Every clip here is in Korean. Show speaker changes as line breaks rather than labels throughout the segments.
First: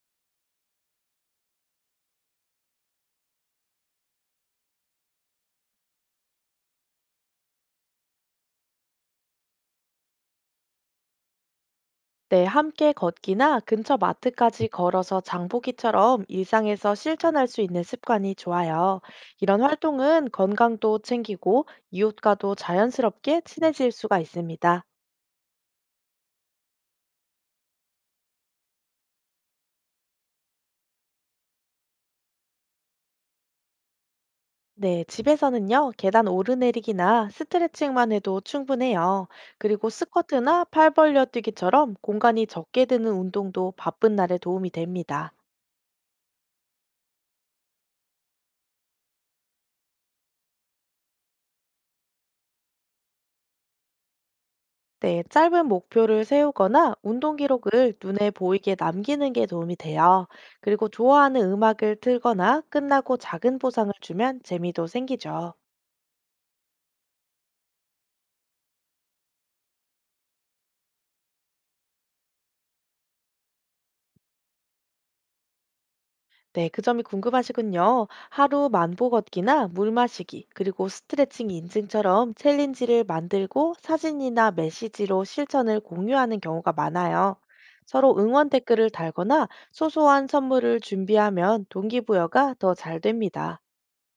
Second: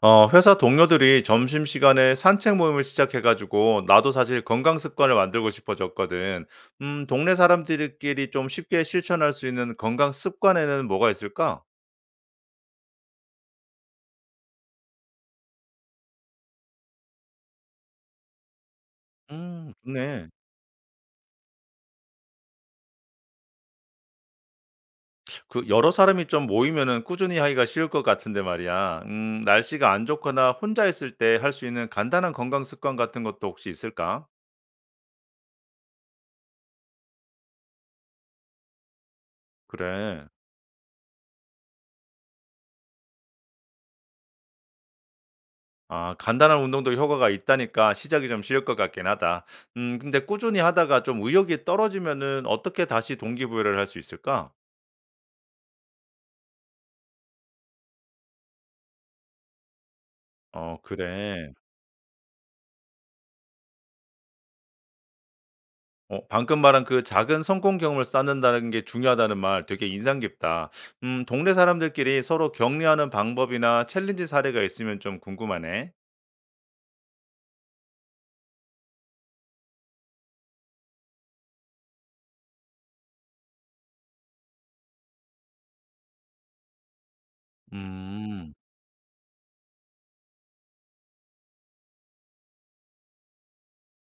회사 동료들이 점심시간에 산책 모임을 시작해가지고, 나도 사실 건강 습관을 만들고 싶어졌거든. 동네 사람들끼리 좀 쉽게 실천할 수 있는 건강 습관에는 뭐가 있을까?
네, 함께 걷기나 근처 마트까지 걸어서 장보기처럼 일상에서 실천할 수 있는 습관이 좋아요. 이런
좋네.
활동은 건강도 챙기고 이웃과도 자연스럽게 친해질 수가 있습니다.
여러 사람이 좀 모이면은 꾸준히 하기가 쉬울 것 같은데 말이야. 날씨가 안 좋거나 혼자 있을 때 할 수 있는 간단한 건강 습관 같은 것도 혹시 있을까?
네, 집에서는요, 계단 오르내리기나 스트레칭만 해도 충분해요. 그리고
그래.
스쿼트나 팔 벌려 뛰기처럼 공간이 적게 드는 운동도 바쁜 날에 도움이 됩니다.
아, 간단한 운동도 효과가 있다니까 시작이 좀 쉬울 것 같긴 하다. 근데 꾸준히 하다가 좀 의욕이 떨어지면은 어떻게 다시 동기부여를 할 수 있을까?
네, 짧은 목표를 세우거나 운동 기록을 눈에 보이게 남기는 게 도움이 돼요.
어,
그리고 좋아하는
그래.
음악을 틀거나 끝나고 작은 보상을 주면 재미도 생기죠.
방금 말한 그 작은 성공 경험을 쌓는다는 게 중요하다는 말 되게 인상 깊다. 동네 사람들끼리 서로 격려하는 방법이나 챌린지 사례가 있으면 좀 궁금하네.
네, 그 점이 궁금하시군요. 하루 만보 걷기나 물 마시기, 그리고 스트레칭 인증처럼 챌린지를 만들고 사진이나 메시지로 실천을 공유하는 경우가 많아요. 서로 응원
음.
댓글을 달거나 소소한 선물을 준비하면 동기부여가 더 잘 됩니다.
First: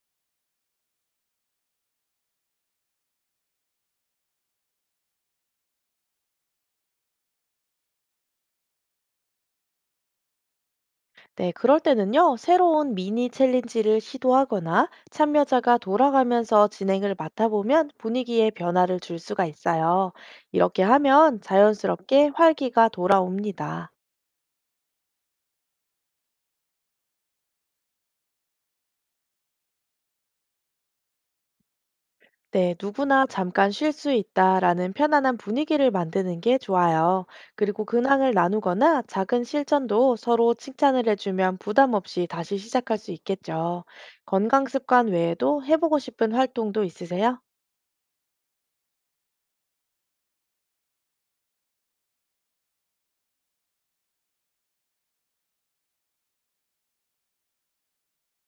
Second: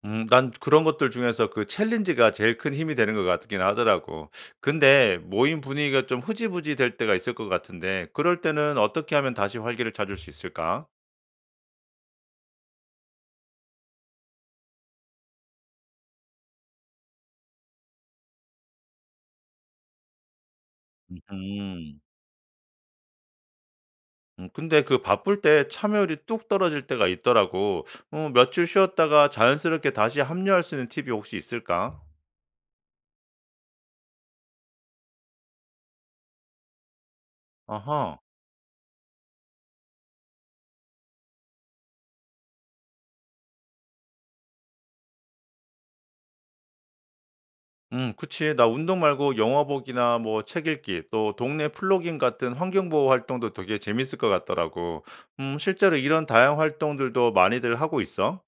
난 그런 것들 중에서 그 챌린지가 제일 큰 힘이 되는 것 같긴 하더라고. 근데 모임 분위기가 좀 흐지부지 될 때가 있을 것 같은데 그럴 때는 어떻게 하면 다시 활기를 찾을 수 있을까?
네, 그럴 때는요, 새로운 미니 챌린지를 시도하거나 참여자가 돌아가면서 진행을 맡아보면 분위기에 변화를 줄 수가 있어요. 이렇게 하면
음.
자연스럽게 활기가 돌아옵니다.
근데 그 바쁠 때 참여율이 뚝 떨어질 때가 있더라고. 며칠 쉬었다가 자연스럽게 다시 합류할 수 있는 팁이 혹시 있을까?
네, 누구나 잠깐 쉴 수 있다라는 편안한 분위기를 만드는 게 좋아요. 그리고
아하.
근황을 나누거나 작은 실천도 서로 칭찬을 해주면 부담 없이 다시 시작할 수 있겠죠. 건강 습관 외에도 해보고 싶은 활동도 있으세요?
그치. 나 운동 말고 영화 보기나 뭐 책 읽기, 또 동네 플로깅 같은 환경보호 활동도 되게 재밌을 것 같더라고. 실제로 이런 다양한 활동들도 많이들 하고 있어?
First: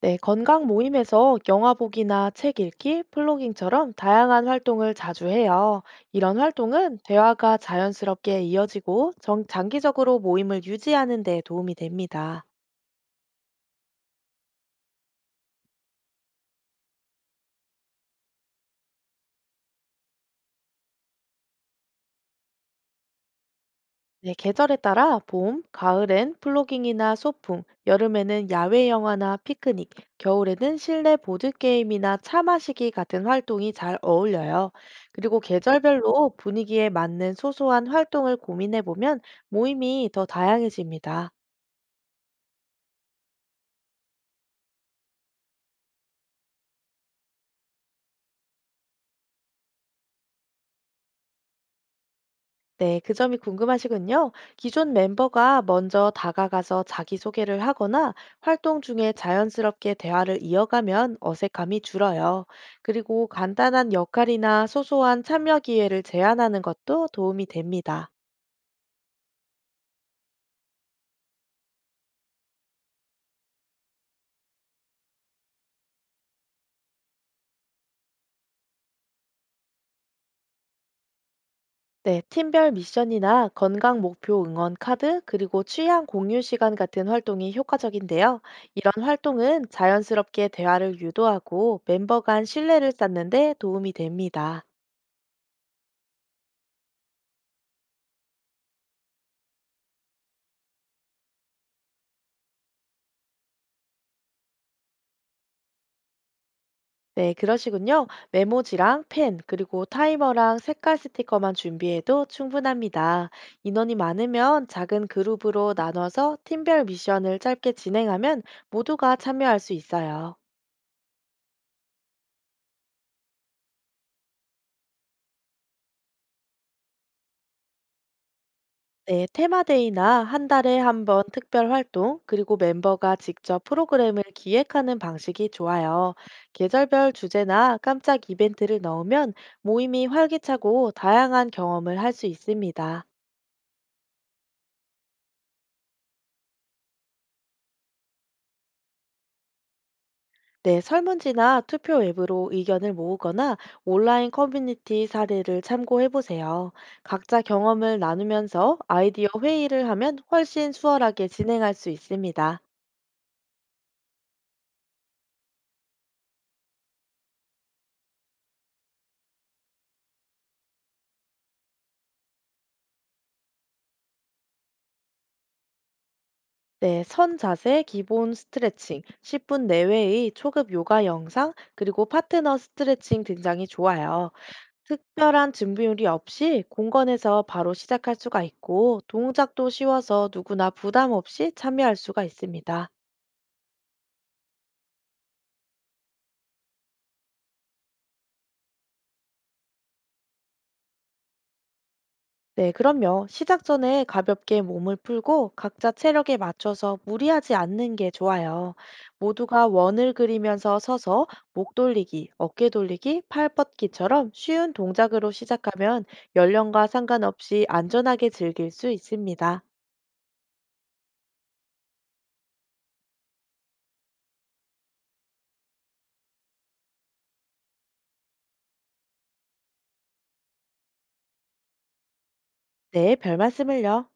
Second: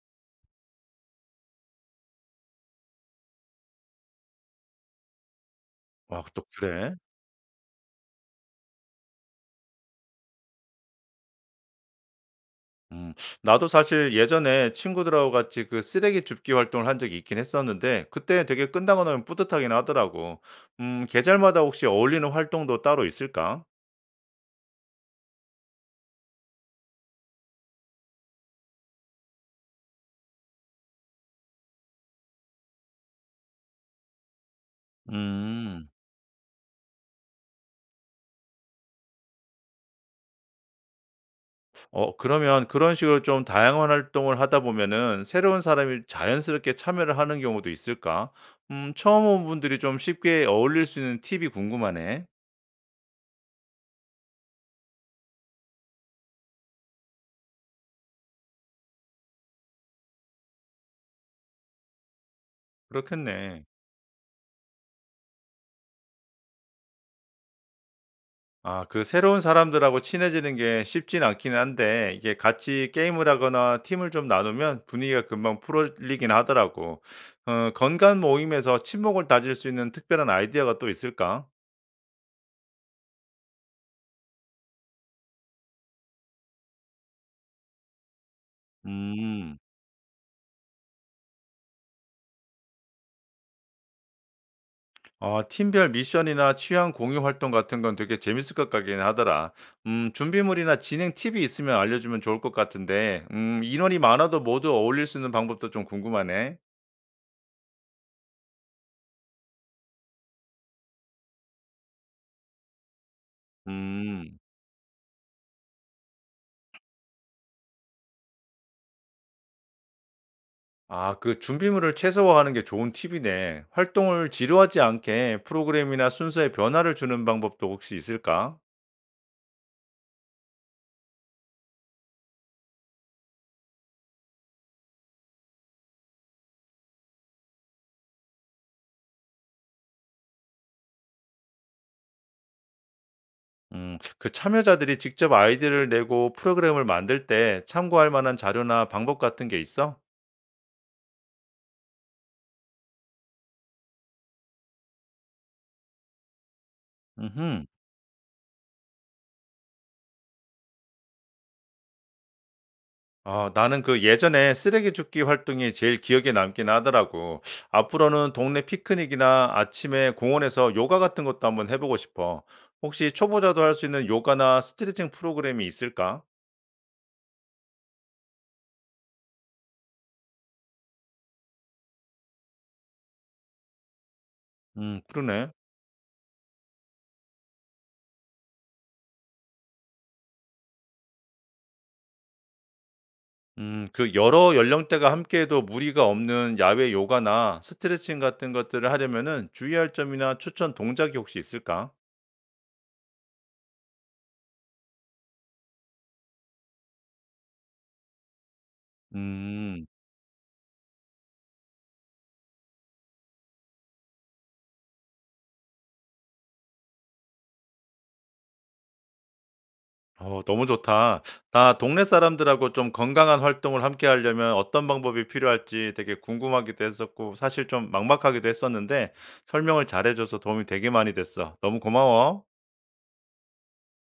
네, 건강 모임에서 영화 보기나 책 읽기, 플로깅처럼 다양한 활동을 자주 해요.
와,
이런
또 그래.
활동은 대화가 자연스럽게 이어지고 장기적으로 모임을 유지하는 데 도움이 됩니다.
음, 나도 사실 예전에 친구들하고 같이 그 쓰레기 줍기 활동을 한 적이 있긴 했었는데, 그때 되게 끝나고 나면 뿌듯하긴 하더라고. 계절마다 혹시 어울리는 활동도 따로 있을까?
네, 계절에 따라 봄, 가을엔 플로깅이나 소풍, 여름에는 야외 영화나 피크닉, 겨울에는 실내 보드게임이나 차 마시기 같은 활동이 잘 어울려요. 그리고
음.
계절별로 분위기에 맞는 소소한 활동을 고민해 보면 모임이 더 다양해집니다.
그러면 그런 식으로 좀 다양한 활동을 하다 보면은 새로운 사람이 자연스럽게 참여를 하는 경우도 있을까? 처음 온 분들이 좀 쉽게 어울릴 수 있는 팁이 궁금하네.
네, 그 점이 궁금하시군요. 기존 멤버가 먼저 다가가서 자기소개를 하거나 활동 중에 자연스럽게 대화를 이어가면 어색함이 줄어요. 그리고
그렇겠네.
간단한 역할이나 소소한 참여 기회를 제안하는 것도 도움이 됩니다.
아, 그 새로운 사람들하고 친해지는 게 쉽진 않기는 한데 이게 같이 게임을 하거나 팀을 좀 나누면 분위기가 금방 풀어지긴 하더라고. 건강 모임에서 친목을 다질 수 있는 특별한 아이디어가 또 있을까?
네, 팀별 미션이나 건강 목표 응원 카드, 그리고 취향 공유 시간 같은 활동이 효과적인데요. 이런
음.
활동은 자연스럽게 대화를 유도하고 멤버 간 신뢰를 쌓는 데 도움이 됩니다.
팀별 미션이나 취향 공유 활동 같은 건 되게 재밌을 것 같긴 하더라. 준비물이나 진행 팁이 있으면 알려주면 좋을 것 같은데, 인원이 많아도 모두 어울릴 수 있는 방법도 좀 궁금하네.
네, 그러시군요. 메모지랑 펜, 그리고 타이머랑 색깔 스티커만 준비해도 충분합니다. 인원이
음,
많으면 작은 그룹으로 나눠서 팀별 미션을 짧게 진행하면 모두가 참여할 수 있어요.
아, 그 준비물을 최소화하는 게 좋은 팁이네. 활동을 지루하지 않게 프로그램이나 순서에 변화를 주는 방법도 혹시 있을까?
네, 테마데이나 한 달에 한 번 특별 활동, 그리고 멤버가 직접 프로그램을 기획하는 방식이 좋아요. 계절별 주제나 깜짝 이벤트를 넣으면 모임이 활기차고 다양한 경험을 할 수 있습니다.
그 참여자들이 직접 아이디를 내고 프로그램을 만들 때 참고할 만한 자료나 방법 같은 게 있어?
네, 설문지나 투표 앱으로 의견을 모으거나 온라인 커뮤니티 사례를 참고해 보세요. 각자
음.
경험을 나누면서 아이디어 회의를 하면 훨씬 수월하게 진행할 수 있습니다.
아, 나는 그 예전에 쓰레기 줍기 활동이 제일 기억에 남긴 하더라고. 앞으로는 동네 피크닉이나 아침에 공원에서 요가 같은 것도 한번 해보고 싶어. 혹시 초보자도 할 수 있는 요가나 스트레칭 프로그램이 있을까?
네, 선 자세, 기본 스트레칭, 10분 내외의 초급 요가 영상, 그리고 파트너 스트레칭 등장이 좋아요.
그러네.
특별한 준비물이 없이 공건에서 바로 시작할 수가 있고, 동작도 쉬워서 누구나 부담 없이 참여할 수가 있습니다.
그 여러 연령대가 함께해도 무리가 없는 야외 요가나 스트레칭 같은 것들을 하려면은 주의할 점이나 추천 동작이 혹시 있을까?
네, 그럼요. 시작 전에 가볍게 몸을 풀고 각자 체력에 맞춰서 무리하지 않는 게 좋아요. 모두가
음.
원을 그리면서 서서 목 돌리기, 어깨 돌리기, 팔 뻗기처럼 쉬운 동작으로 시작하면 연령과 상관없이 안전하게 즐길 수 있습니다.
너무 좋다. 나 동네 사람들하고 좀 건강한 활동을 함께 하려면 어떤 방법이 필요할지 되게 궁금하기도 했었고, 사실 좀 막막하기도 했었는데, 설명을 잘해줘서 도움이 되게 많이 됐어. 너무 고마워.
네, 별 말씀을요.